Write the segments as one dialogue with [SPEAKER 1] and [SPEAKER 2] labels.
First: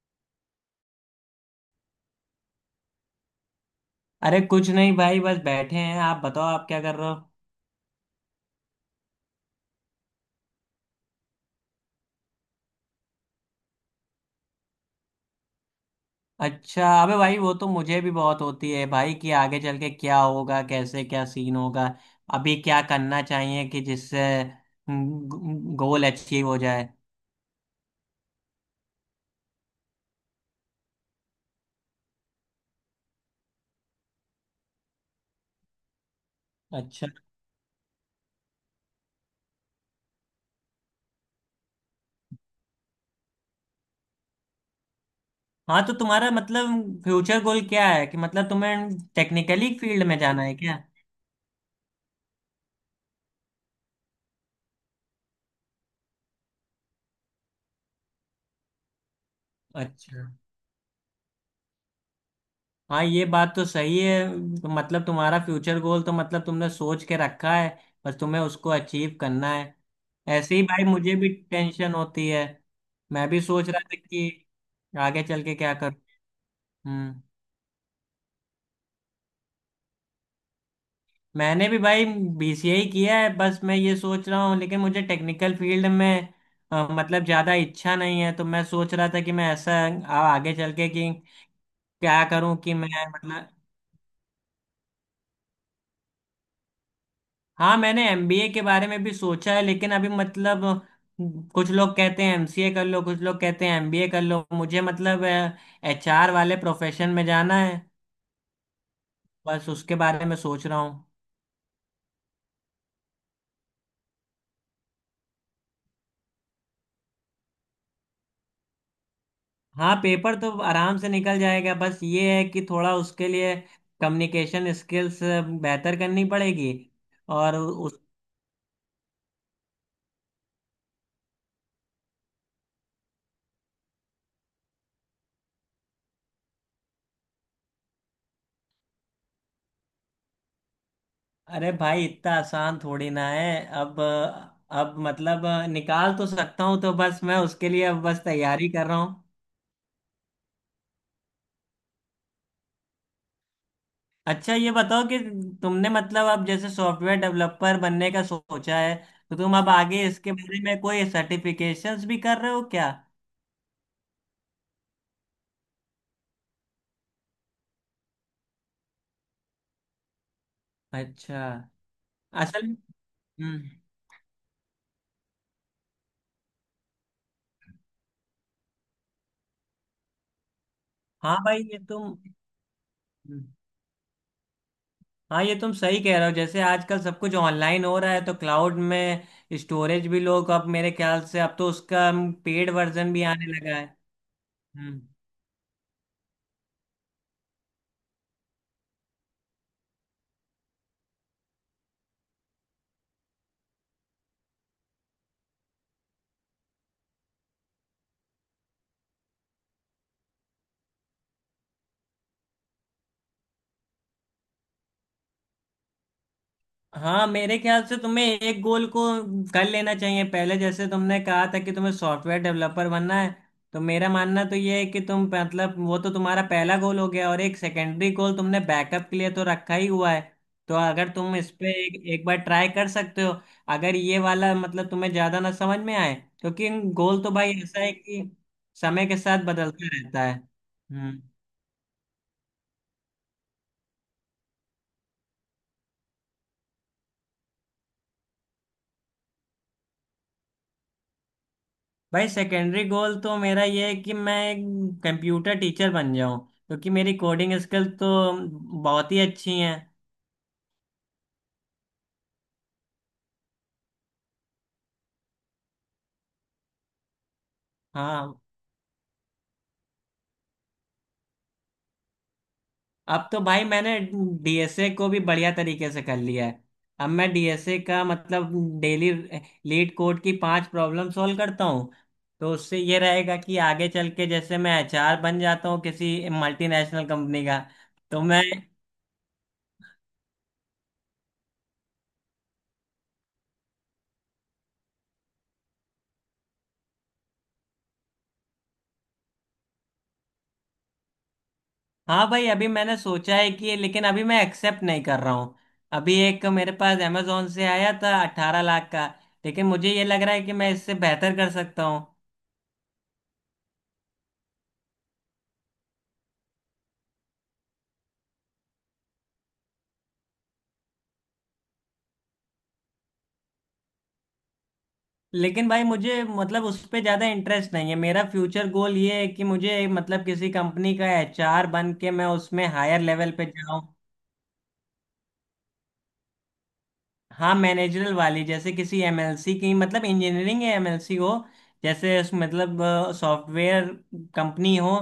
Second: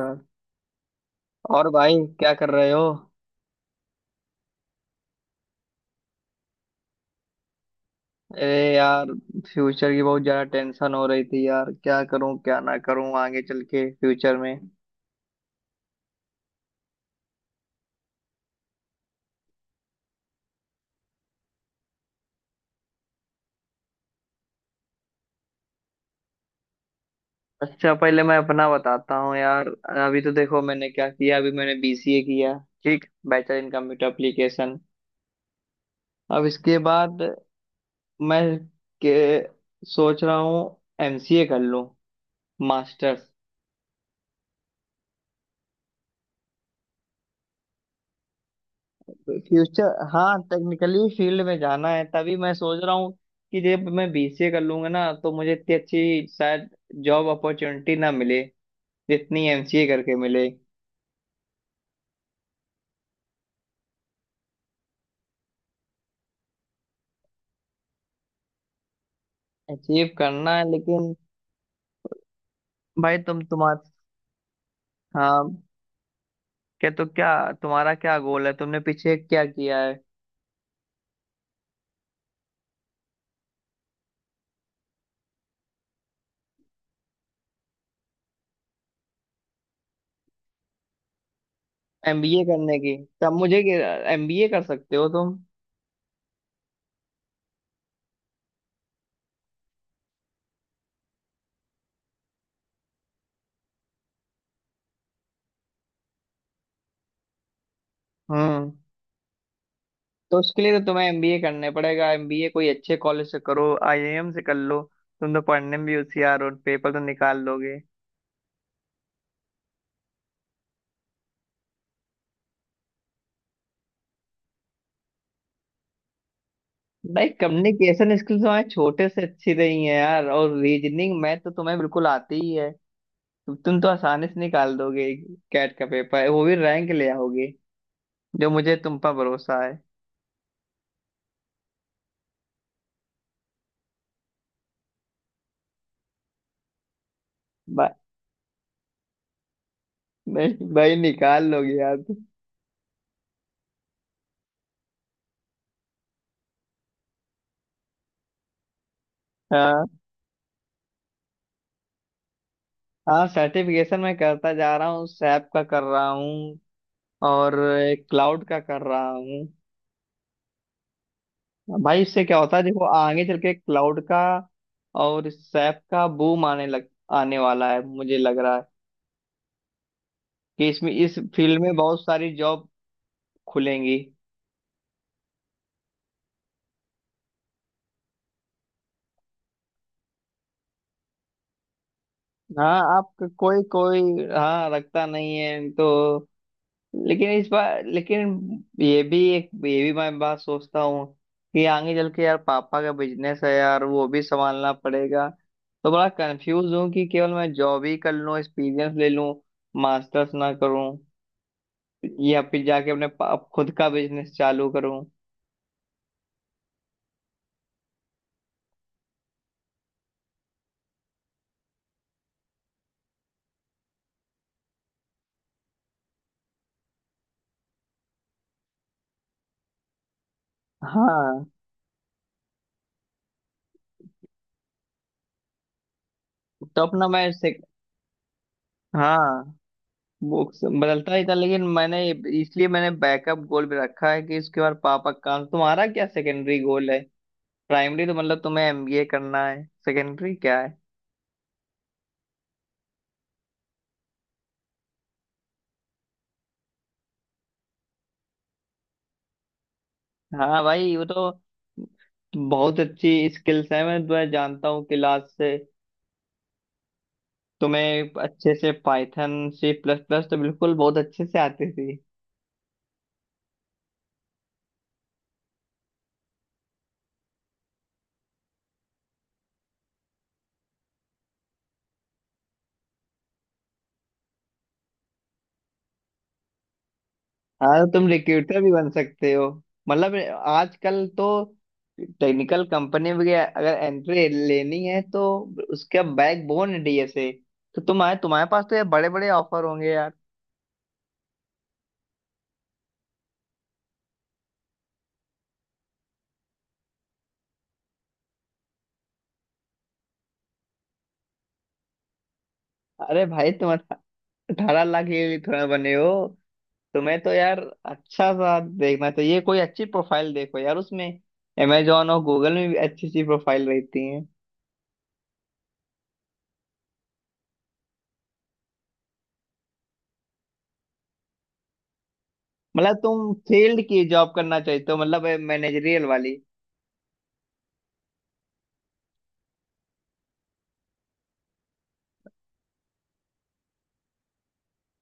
[SPEAKER 1] हाँ। और भाई, क्या कर रहे हो?
[SPEAKER 2] अरे कुछ नहीं भाई। बस बैठे हैं, आप बताओ आप क्या कर रहे हो?
[SPEAKER 1] अरे यार, फ्यूचर की बहुत ज्यादा टेंशन हो रही थी यार, क्या करूं क्या ना करूं आगे चल के फ्यूचर में।
[SPEAKER 2] अच्छा, अबे भाई वो तो मुझे भी बहुत होती है भाई कि आगे चल के क्या होगा, कैसे क्या सीन होगा। अभी क्या करना चाहिए कि जिससे गोल अचीव हो जाए।
[SPEAKER 1] अच्छा, पहले मैं अपना बताता हूँ यार। अभी तो देखो मैंने क्या किया, अभी मैंने बीसीए किया। ठीक, बैचलर इन कंप्यूटर एप्लीकेशन। अब इसके
[SPEAKER 2] अच्छा,
[SPEAKER 1] बाद मैं के सोच रहा हूँ एमसीए कर लूँ, मास्टर्स।
[SPEAKER 2] हाँ तो तुम्हारा मतलब फ्यूचर गोल क्या है कि मतलब तुम्हें टेक्निकली
[SPEAKER 1] फ्यूचर
[SPEAKER 2] फील्ड में
[SPEAKER 1] हाँ,
[SPEAKER 2] जाना है क्या?
[SPEAKER 1] टेक्निकली फील्ड में जाना है, तभी मैं सोच रहा हूँ कि जब मैं बीसीए कर लूंगा ना तो मुझे इतनी अच्छी शायद जॉब अपॉर्चुनिटी ना मिले, जितनी एमसीए करके
[SPEAKER 2] अच्छा।
[SPEAKER 1] मिले।
[SPEAKER 2] हाँ ये बात तो सही है। तो मतलब तुम्हारा फ्यूचर गोल तो मतलब तुमने सोच के रखा है, बस तुम्हें उसको अचीव करना है।
[SPEAKER 1] अचीव
[SPEAKER 2] ऐसे
[SPEAKER 1] करना
[SPEAKER 2] ही
[SPEAKER 1] है
[SPEAKER 2] भाई
[SPEAKER 1] लेकिन।
[SPEAKER 2] मुझे भी टेंशन होती है।
[SPEAKER 1] भाई
[SPEAKER 2] मैं भी
[SPEAKER 1] तुम
[SPEAKER 2] सोच
[SPEAKER 1] तुम्हार
[SPEAKER 2] रहा था कि आगे चल के
[SPEAKER 1] हाँ।
[SPEAKER 2] क्या करूँ।
[SPEAKER 1] क्या तो
[SPEAKER 2] हम्म।
[SPEAKER 1] क्या तुम्हारा क्या गोल है, तुमने पीछे क्या किया है?
[SPEAKER 2] मैंने भी भाई बीसीए ही किया है। बस मैं ये सोच रहा हूँ, लेकिन मुझे टेक्निकल फील्ड में मतलब ज़्यादा इच्छा नहीं है, तो मैं सोच रहा था कि मैं ऐसा आगे चल के कि क्या
[SPEAKER 1] एमबीए
[SPEAKER 2] करूँ कि
[SPEAKER 1] करने की,
[SPEAKER 2] मैं
[SPEAKER 1] तब
[SPEAKER 2] मतलब।
[SPEAKER 1] मुझे एमबीए कर सकते हो तुम।
[SPEAKER 2] हाँ मैंने एमबीए के बारे में भी सोचा है, लेकिन अभी मतलब कुछ लोग कहते हैं एमसीए कर लो, कुछ लोग कहते हैं एमबीए कर लो। मुझे मतलब एचआर वाले प्रोफेशन में जाना है,
[SPEAKER 1] हम्म।
[SPEAKER 2] बस उसके बारे में
[SPEAKER 1] तो उसके
[SPEAKER 2] सोच
[SPEAKER 1] लिए
[SPEAKER 2] रहा
[SPEAKER 1] तो तुम्हें
[SPEAKER 2] हूँ।
[SPEAKER 1] एमबीए करने पड़ेगा। एमबीए कोई अच्छे कॉलेज से करो, आईआईएम से कर लो। तुम तो पढ़ने में भी होशियार हो, पेपर तो निकाल लोगे।
[SPEAKER 2] हाँ, पेपर तो आराम से निकल जाएगा। बस ये है कि थोड़ा उसके लिए कम्युनिकेशन स्किल्स बेहतर करनी पड़ेगी।
[SPEAKER 1] भाई,
[SPEAKER 2] और उस,
[SPEAKER 1] कम्युनिकेशन स्किल्स हमारे छोटे से अच्छी रही है यार, और रीजनिंग मैथ तो तुम्हें बिल्कुल आती ही है। तो तुम तो आसानी से निकाल दोगे कैट का पेपर, वो भी रैंक ले आओगे। जो मुझे तुम पर भरोसा है।
[SPEAKER 2] अरे भाई इतना आसान थोड़ी ना है अब। अब मतलब निकाल तो सकता हूँ, तो बस मैं उसके लिए
[SPEAKER 1] बा-
[SPEAKER 2] अब बस तैयारी कर रहा हूँ।
[SPEAKER 1] नहीं भाई, निकाल लोगे यार तुम।
[SPEAKER 2] अच्छा ये बताओ कि तुमने मतलब अब जैसे सॉफ्टवेयर डेवलपर बनने का सोचा है, तो तुम अब
[SPEAKER 1] हाँ,
[SPEAKER 2] आगे इसके बारे में कोई सर्टिफिकेशंस भी कर रहे हो क्या?
[SPEAKER 1] हाँ, सर्टिफिकेशन मैं करता जा रहा हूँ, सैप का कर रहा हूँ और क्लाउड का कर रहा हूँ।
[SPEAKER 2] अच्छा।
[SPEAKER 1] भाई, इससे क्या होता है
[SPEAKER 2] असल,
[SPEAKER 1] देखो, आगे चल के
[SPEAKER 2] हम्म,
[SPEAKER 1] क्लाउड का और सैप का बूम आने वाला है। मुझे लग रहा है कि इसमें, इस
[SPEAKER 2] हाँ
[SPEAKER 1] फील्ड
[SPEAKER 2] भाई
[SPEAKER 1] में
[SPEAKER 2] ये
[SPEAKER 1] बहुत
[SPEAKER 2] तुम,
[SPEAKER 1] सारी जॉब
[SPEAKER 2] हम्म,
[SPEAKER 1] खुलेंगी।
[SPEAKER 2] हाँ ये तुम सही कह रहे हो। जैसे आजकल सब कुछ ऑनलाइन हो रहा है, तो क्लाउड में स्टोरेज भी लोग, अब मेरे ख्याल से अब तो उसका पेड
[SPEAKER 1] हाँ, आप
[SPEAKER 2] वर्जन भी आने
[SPEAKER 1] कोई
[SPEAKER 2] लगा है।
[SPEAKER 1] कोई। हाँ,
[SPEAKER 2] हम्म।
[SPEAKER 1] रखता नहीं है तो। लेकिन इस बार, लेकिन ये भी एक, ये भी मैं बात सोचता हूँ कि आगे चल के यार पापा का बिजनेस है यार, वो भी संभालना पड़ेगा। तो बड़ा कंफ्यूज हूँ कि केवल मैं जॉब ही कर लूँ, एक्सपीरियंस ले लूँ, मास्टर्स ना करूँ, या फिर जाके अपने खुद का बिजनेस चालू करूं।
[SPEAKER 2] हाँ मेरे ख्याल से तुम्हें एक गोल को कर लेना चाहिए पहले। जैसे तुमने कहा था कि तुम्हें सॉफ्टवेयर डेवलपर बनना है, तो मेरा मानना तो ये है कि तुम मतलब, वो तो तुम्हारा पहला गोल हो गया, और एक सेकेंडरी गोल तुमने बैकअप के लिए तो रखा ही हुआ है। तो अगर तुम
[SPEAKER 1] हाँ,
[SPEAKER 2] इस पे एक, एक बार ट्राई कर सकते हो, अगर ये वाला मतलब तुम्हें ज्यादा ना समझ में आए। क्योंकि
[SPEAKER 1] तो अपना
[SPEAKER 2] गोल
[SPEAKER 1] मैं
[SPEAKER 2] तो भाई
[SPEAKER 1] से,
[SPEAKER 2] ऐसा है कि समय के
[SPEAKER 1] हाँ
[SPEAKER 2] साथ बदलता रहता है।
[SPEAKER 1] बुक्स बदलता
[SPEAKER 2] हम्म।
[SPEAKER 1] ही था, लेकिन मैंने, इसलिए मैंने बैकअप गोल भी रखा है कि इसके बाद पापा का। तुम्हारा क्या सेकेंडरी गोल है? प्राइमरी तो मतलब तुम्हें एमबीए करना है, सेकेंडरी क्या है?
[SPEAKER 2] भाई सेकेंडरी गोल तो मेरा ये है कि मैं एक कंप्यूटर टीचर बन जाऊं, क्योंकि मेरी कोडिंग स्किल तो बहुत ही अच्छी हैं।
[SPEAKER 1] हाँ भाई, वो तो बहुत अच्छी स्किल्स है, मैं तुम्हें जानता हूँ क्लास से। तुम्हें
[SPEAKER 2] हाँ,
[SPEAKER 1] अच्छे से पाइथन सी प्लस प्लस तो बिल्कुल बहुत अच्छे से आती थी।
[SPEAKER 2] अब तो भाई मैंने डीएसए को भी बढ़िया तरीके से कर लिया है। अब मैं डीएसए का मतलब डेली लीड कोड की 5 प्रॉब्लम सॉल्व करता हूँ। तो उससे ये रहेगा कि आगे चल के जैसे मैं एचआर बन जाता हूँ किसी मल्टीनेशनल कंपनी का,
[SPEAKER 1] हाँ, तो तुम
[SPEAKER 2] तो मैं,
[SPEAKER 1] रिक्रूटर भी बन सकते हो, मतलब आजकल तो टेक्निकल कंपनी में अगर एंट्री लेनी है, तो उसका बैकबोन है डीएसए। तो तुम्हारे तुम्हारे पास तो यार बड़े बड़े ऑफर होंगे यार।
[SPEAKER 2] हाँ भाई अभी मैंने सोचा है कि, लेकिन अभी मैं एक्सेप्ट नहीं कर रहा हूँ। अभी एक मेरे पास अमेजोन से आया था 18 लाख का, लेकिन मुझे ये लग रहा है कि मैं इससे बेहतर कर सकता हूँ।
[SPEAKER 1] अरे भाई, तुम 18 लाख के लिए थोड़ा बने हो। तुम्हें तो यार अच्छा सा देखना चाहिए, कोई अच्छी प्रोफाइल देखो यार उसमें। अमेजोन और गूगल में भी अच्छी अच्छी प्रोफाइल रहती है।
[SPEAKER 2] लेकिन भाई मुझे मतलब उस पे ज़्यादा इंटरेस्ट नहीं है। मेरा फ्यूचर गोल ये है कि मुझे मतलब किसी कंपनी का एचआर बन के मैं उसमें
[SPEAKER 1] मतलब
[SPEAKER 2] हायर लेवल
[SPEAKER 1] तुम
[SPEAKER 2] पे
[SPEAKER 1] फील्ड
[SPEAKER 2] जाऊँ।
[SPEAKER 1] की जॉब करना चाहते हो, मतलब मैनेजरियल वाली?
[SPEAKER 2] हाँ, मैनेजरल वाली। जैसे किसी एमएलसी की मतलब इंजीनियरिंग या एमएलसी हो, जैसे उस मतलब सॉफ्टवेयर कंपनी हो,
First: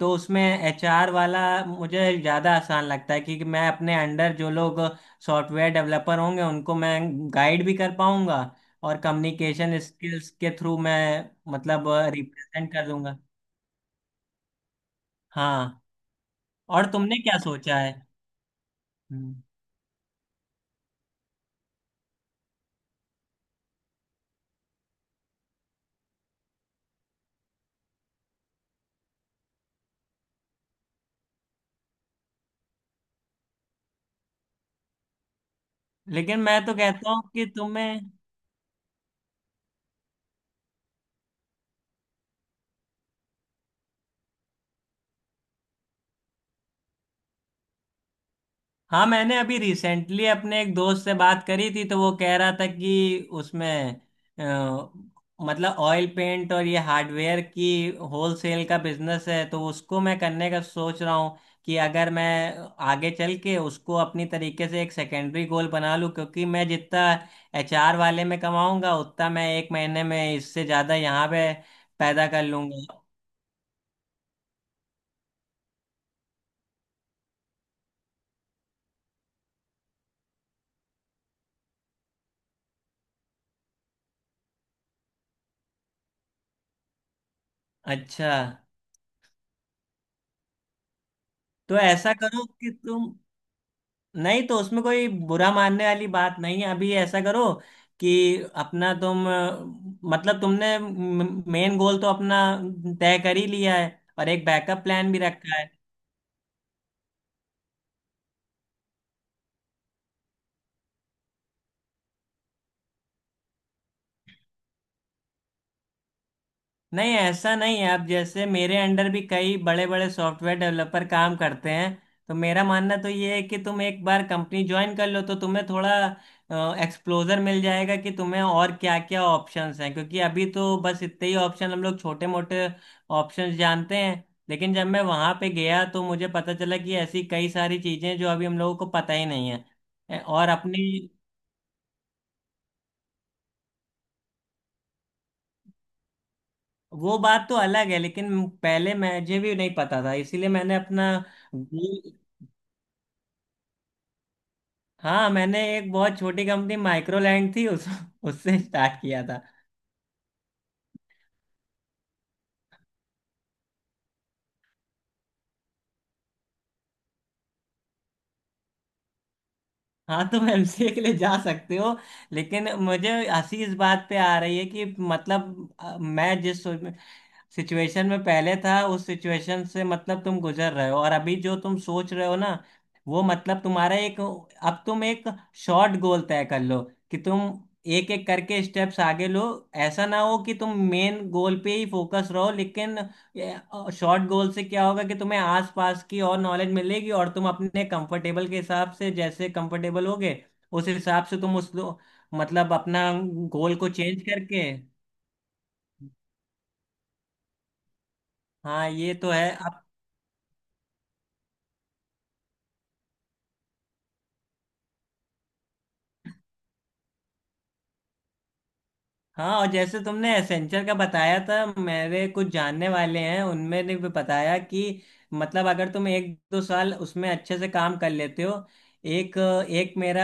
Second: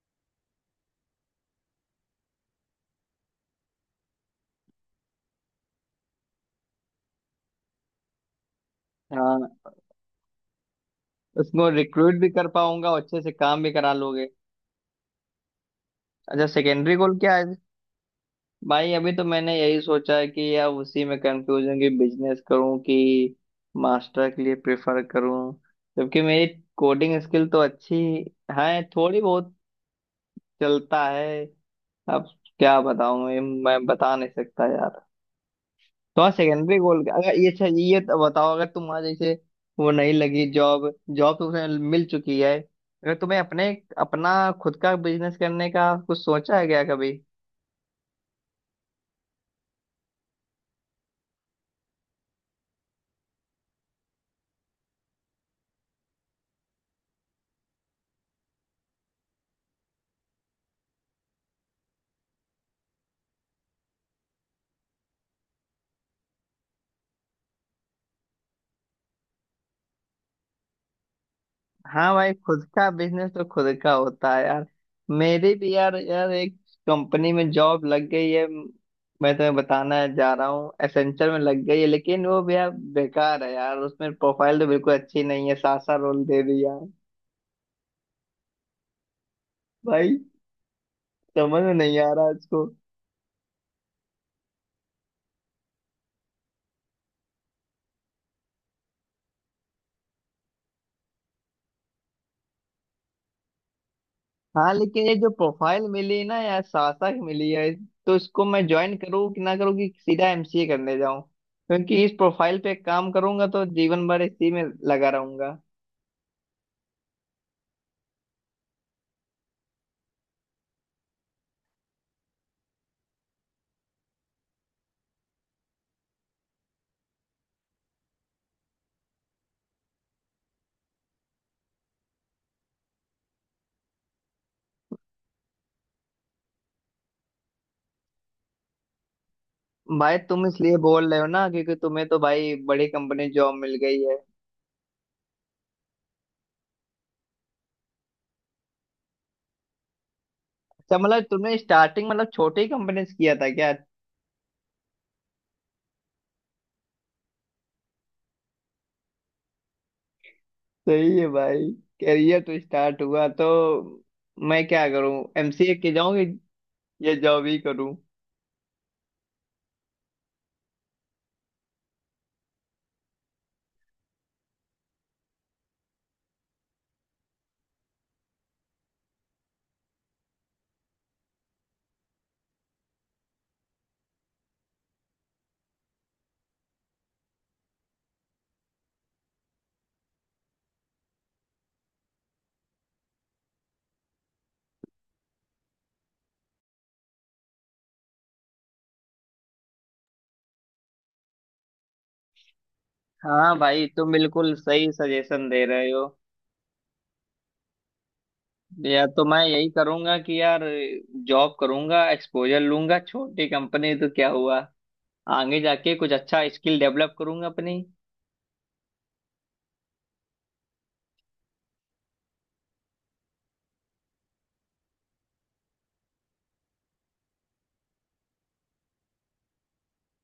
[SPEAKER 2] तो उसमें एचआर वाला मुझे ज़्यादा आसान लगता है, क्योंकि मैं अपने अंडर जो लोग सॉफ्टवेयर डेवलपर होंगे उनको मैं गाइड भी कर पाऊंगा, और
[SPEAKER 1] हाँ।
[SPEAKER 2] कम्युनिकेशन स्किल्स के थ्रू मैं
[SPEAKER 1] उसको
[SPEAKER 2] मतलब
[SPEAKER 1] रिक्रूट भी कर
[SPEAKER 2] रिप्रेजेंट कर
[SPEAKER 1] पाऊंगा और
[SPEAKER 2] दूंगा।
[SPEAKER 1] अच्छे से काम भी करा लोगे।
[SPEAKER 2] हाँ।
[SPEAKER 1] अच्छा,
[SPEAKER 2] और
[SPEAKER 1] सेकेंडरी
[SPEAKER 2] तुमने
[SPEAKER 1] गोल क्या
[SPEAKER 2] क्या
[SPEAKER 1] है?
[SPEAKER 2] सोचा है?
[SPEAKER 1] भाई, अभी तो
[SPEAKER 2] हम्म।
[SPEAKER 1] मैंने यही सोचा है कि यार उसी में कंफ्यूज हूँ कि बिजनेस करूँ कि मास्टर के लिए प्रेफर करूँ, जबकि मेरी कोडिंग स्किल तो अच्छी है थोड़ी बहुत, चलता है अब। क्या बताऊँ मैं बता नहीं सकता यार। तो हाँ,
[SPEAKER 2] लेकिन मैं तो
[SPEAKER 1] सेकेंडरी गोल
[SPEAKER 2] कहता हूँ
[SPEAKER 1] अगर
[SPEAKER 2] कि
[SPEAKER 1] ये, अच्छा, ये
[SPEAKER 2] तुम्हें,
[SPEAKER 1] तो बताओ अगर तुम्हारा जैसे वो नहीं लगी जॉब, जॉब तो तुम्हें मिल चुकी है, अगर तुम्हें अपने, अपना खुद का बिजनेस करने का कुछ सोचा है क्या कभी?
[SPEAKER 2] हाँ मैंने अभी रिसेंटली अपने एक दोस्त से बात करी थी, तो वो कह रहा था कि उसमें अ, मतलब ऑयल पेंट और ये हार्डवेयर की होलसेल का बिजनेस है, तो उसको मैं करने का सोच रहा हूँ। कि अगर मैं आगे चल के उसको अपनी तरीके से एक सेकेंडरी गोल बना लूँ, क्योंकि मैं जितना एचआर वाले में कमाऊंगा उतना मैं एक महीने में इससे ज़्यादा यहाँ पे
[SPEAKER 1] हाँ
[SPEAKER 2] पैदा
[SPEAKER 1] भाई,
[SPEAKER 2] कर
[SPEAKER 1] खुद का
[SPEAKER 2] लूंगा।
[SPEAKER 1] बिजनेस तो खुद का होता है यार। मेरी भी यार, यार, एक कंपनी में जॉब लग गई है, मैं तुम्हें बताना जा रहा हूँ, एसेंचर में लग गई है, लेकिन वो भी यार बेकार है यार, उसमें प्रोफाइल तो बिल्कुल अच्छी नहीं है, सासा रोल दे दिया।
[SPEAKER 2] अच्छा।
[SPEAKER 1] भाई, समझ में
[SPEAKER 2] तो
[SPEAKER 1] नहीं आ
[SPEAKER 2] ऐसा
[SPEAKER 1] रहा
[SPEAKER 2] करो
[SPEAKER 1] इसको।
[SPEAKER 2] कि तुम, नहीं तो उसमें कोई बुरा मानने वाली बात नहीं है। अभी ऐसा करो कि अपना तुम मतलब तुमने मेन गोल तो अपना तय कर ही लिया है, और एक
[SPEAKER 1] हाँ,
[SPEAKER 2] बैकअप
[SPEAKER 1] लेकिन
[SPEAKER 2] प्लान
[SPEAKER 1] ये
[SPEAKER 2] भी
[SPEAKER 1] जो
[SPEAKER 2] रखा है।
[SPEAKER 1] प्रोफाइल मिली ना यार, सासा की मिली है, तो इसको मैं ज्वाइन करूँ कि ना करूँ, कि सीधा एमसीए करने जाऊँ? क्योंकि इस प्रोफाइल पे काम करूंगा तो जीवन भर इसी में लगा रहूंगा।
[SPEAKER 2] नहीं ऐसा नहीं है। अब जैसे मेरे अंडर भी कई बड़े बड़े सॉफ्टवेयर डेवलपर काम करते हैं। तो मेरा मानना तो ये है कि तुम एक बार कंपनी ज्वाइन कर लो, तो तुम्हें थोड़ा एक्सप्लोजर मिल जाएगा कि तुम्हें और क्या क्या ऑप्शंस हैं, क्योंकि अभी तो बस इतने ही ऑप्शन हम लोग छोटे मोटे ऑप्शंस जानते हैं। लेकिन जब मैं वहाँ पे गया तो मुझे पता चला कि ऐसी कई सारी चीज़ें जो अभी हम लोगों को पता ही नहीं
[SPEAKER 1] भाई
[SPEAKER 2] है,
[SPEAKER 1] तुम
[SPEAKER 2] और
[SPEAKER 1] इसलिए
[SPEAKER 2] अपनी,
[SPEAKER 1] बोल रहे हो ना, क्योंकि तुम्हें तो भाई बड़ी कंपनी जॉब मिल गई है।
[SPEAKER 2] वो बात तो अलग है। लेकिन पहले मुझे भी नहीं पता था, इसीलिए मैंने
[SPEAKER 1] अच्छा,
[SPEAKER 2] अपना,
[SPEAKER 1] मतलब तुमने स्टार्टिंग, मतलब छोटी कंपनी से किया था क्या?
[SPEAKER 2] हाँ मैंने एक बहुत छोटी कंपनी माइक्रोलैंड थी उस, उससे स्टार्ट किया था।
[SPEAKER 1] सही है भाई, करियर तो स्टार्ट हुआ, तो मैं क्या करूँ, एमसीए के जाऊँ या जॉब ही करूँ?
[SPEAKER 2] हाँ तुम एमसीए के लिए जा सकते हो। लेकिन मुझे हंसी इस बात पे आ रही है कि मतलब मैं जिस सिचुएशन में पहले था उस सिचुएशन से मतलब तुम गुजर रहे हो। और अभी जो तुम सोच रहे हो ना वो मतलब तुम्हारा एक, अब तुम एक शॉर्ट गोल तय कर लो कि तुम एक एक करके स्टेप्स आगे लो। ऐसा ना हो कि तुम मेन गोल पे ही फोकस रहो, लेकिन ये शॉर्ट गोल से क्या होगा कि तुम्हें आसपास की और नॉलेज मिलेगी, और तुम अपने कंफर्टेबल के हिसाब से जैसे कंफर्टेबल होगे उस हिसाब से तुम उस मतलब अपना
[SPEAKER 1] हाँ
[SPEAKER 2] गोल
[SPEAKER 1] भाई,
[SPEAKER 2] को
[SPEAKER 1] तुम
[SPEAKER 2] चेंज
[SPEAKER 1] बिल्कुल
[SPEAKER 2] करके,
[SPEAKER 1] सही सजेशन दे रहे हो।
[SPEAKER 2] हाँ
[SPEAKER 1] या
[SPEAKER 2] ये
[SPEAKER 1] तो
[SPEAKER 2] तो
[SPEAKER 1] मैं
[SPEAKER 2] है।
[SPEAKER 1] यही करूंगा कि यार जॉब करूंगा, एक्सपोजर लूंगा, छोटी कंपनी तो क्या हुआ, आगे जाके कुछ अच्छा स्किल डेवलप करूंगा अपनी।
[SPEAKER 2] हाँ, और जैसे तुमने एसेंचर का बताया था, मेरे कुछ जानने वाले हैं उनमें ने भी बताया कि मतलब अगर तुम 1 2 साल उसमें अच्छे से काम कर लेते हो, एक, एक मेरा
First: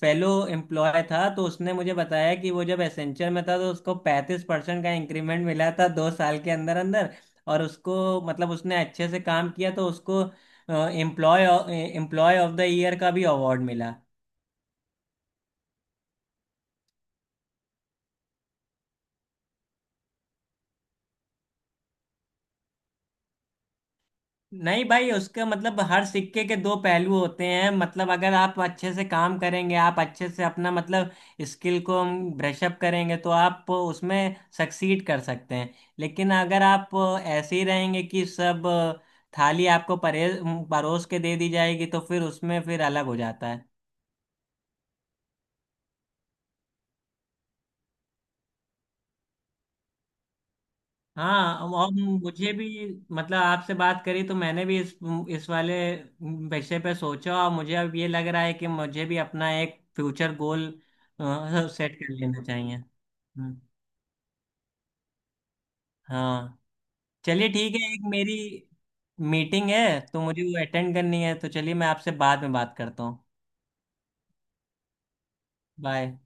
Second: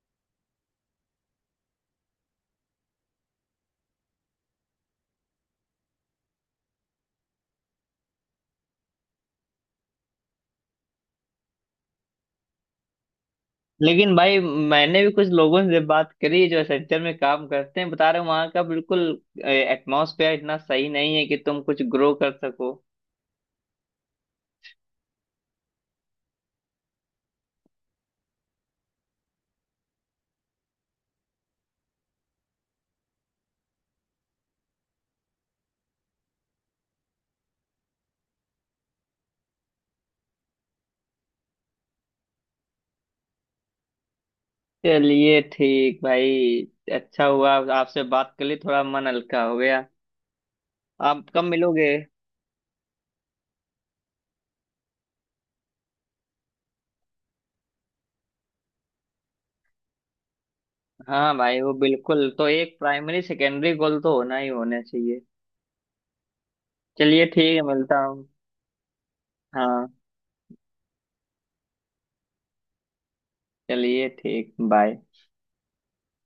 [SPEAKER 2] फेलो एम्प्लॉय था, तो उसने मुझे बताया कि वो जब एसेंचर में था तो उसको 35% का इंक्रीमेंट मिला था 2 साल के अंदर अंदर। और उसको मतलब उसने अच्छे से काम किया तो उसको employ employ of the year का भी अवार्ड मिला।
[SPEAKER 1] लेकिन भाई, मैंने भी कुछ लोगों से बात करी जो सेक्टर में काम करते हैं, बता रहे वहां का बिल्कुल एटमॉस्फेयर इतना सही नहीं है कि तुम कुछ ग्रो कर सको।
[SPEAKER 2] नहीं भाई, उसका मतलब हर सिक्के के दो पहलू होते हैं। मतलब अगर आप अच्छे से काम करेंगे, आप अच्छे से अपना मतलब स्किल को ब्रश अप करेंगे, तो आप उसमें सक्सीड कर सकते हैं। लेकिन अगर आप ऐसे ही रहेंगे कि सब थाली आपको परे परोस के दे दी जाएगी, तो फिर उसमें फिर अलग हो जाता है।
[SPEAKER 1] चलिए ठीक भाई, अच्छा हुआ आपसे बात कर ली, थोड़ा मन हल्का हो गया। आप कब
[SPEAKER 2] हाँ
[SPEAKER 1] मिलोगे?
[SPEAKER 2] और मुझे भी मतलब आपसे बात करी तो मैंने भी इस वाले विषय पे सोचा, और मुझे अब ये लग रहा है कि मुझे भी अपना एक फ्यूचर गोल
[SPEAKER 1] हाँ भाई, वो
[SPEAKER 2] सेट कर
[SPEAKER 1] बिल्कुल,
[SPEAKER 2] लेना
[SPEAKER 1] तो एक
[SPEAKER 2] चाहिए।
[SPEAKER 1] प्राइमरी
[SPEAKER 2] हम्म।
[SPEAKER 1] सेकेंडरी गोल तो होना ही होना चाहिए।
[SPEAKER 2] हाँ,
[SPEAKER 1] चलिए
[SPEAKER 2] चलिए
[SPEAKER 1] ठीक है,
[SPEAKER 2] ठीक है।
[SPEAKER 1] मिलता
[SPEAKER 2] एक
[SPEAKER 1] हूँ।
[SPEAKER 2] मेरी मीटिंग
[SPEAKER 1] हाँ,
[SPEAKER 2] है तो मुझे वो अटेंड करनी है, तो चलिए मैं आपसे बाद में बात करता हूँ।
[SPEAKER 1] चलिए ठीक, बाय।
[SPEAKER 2] बाय।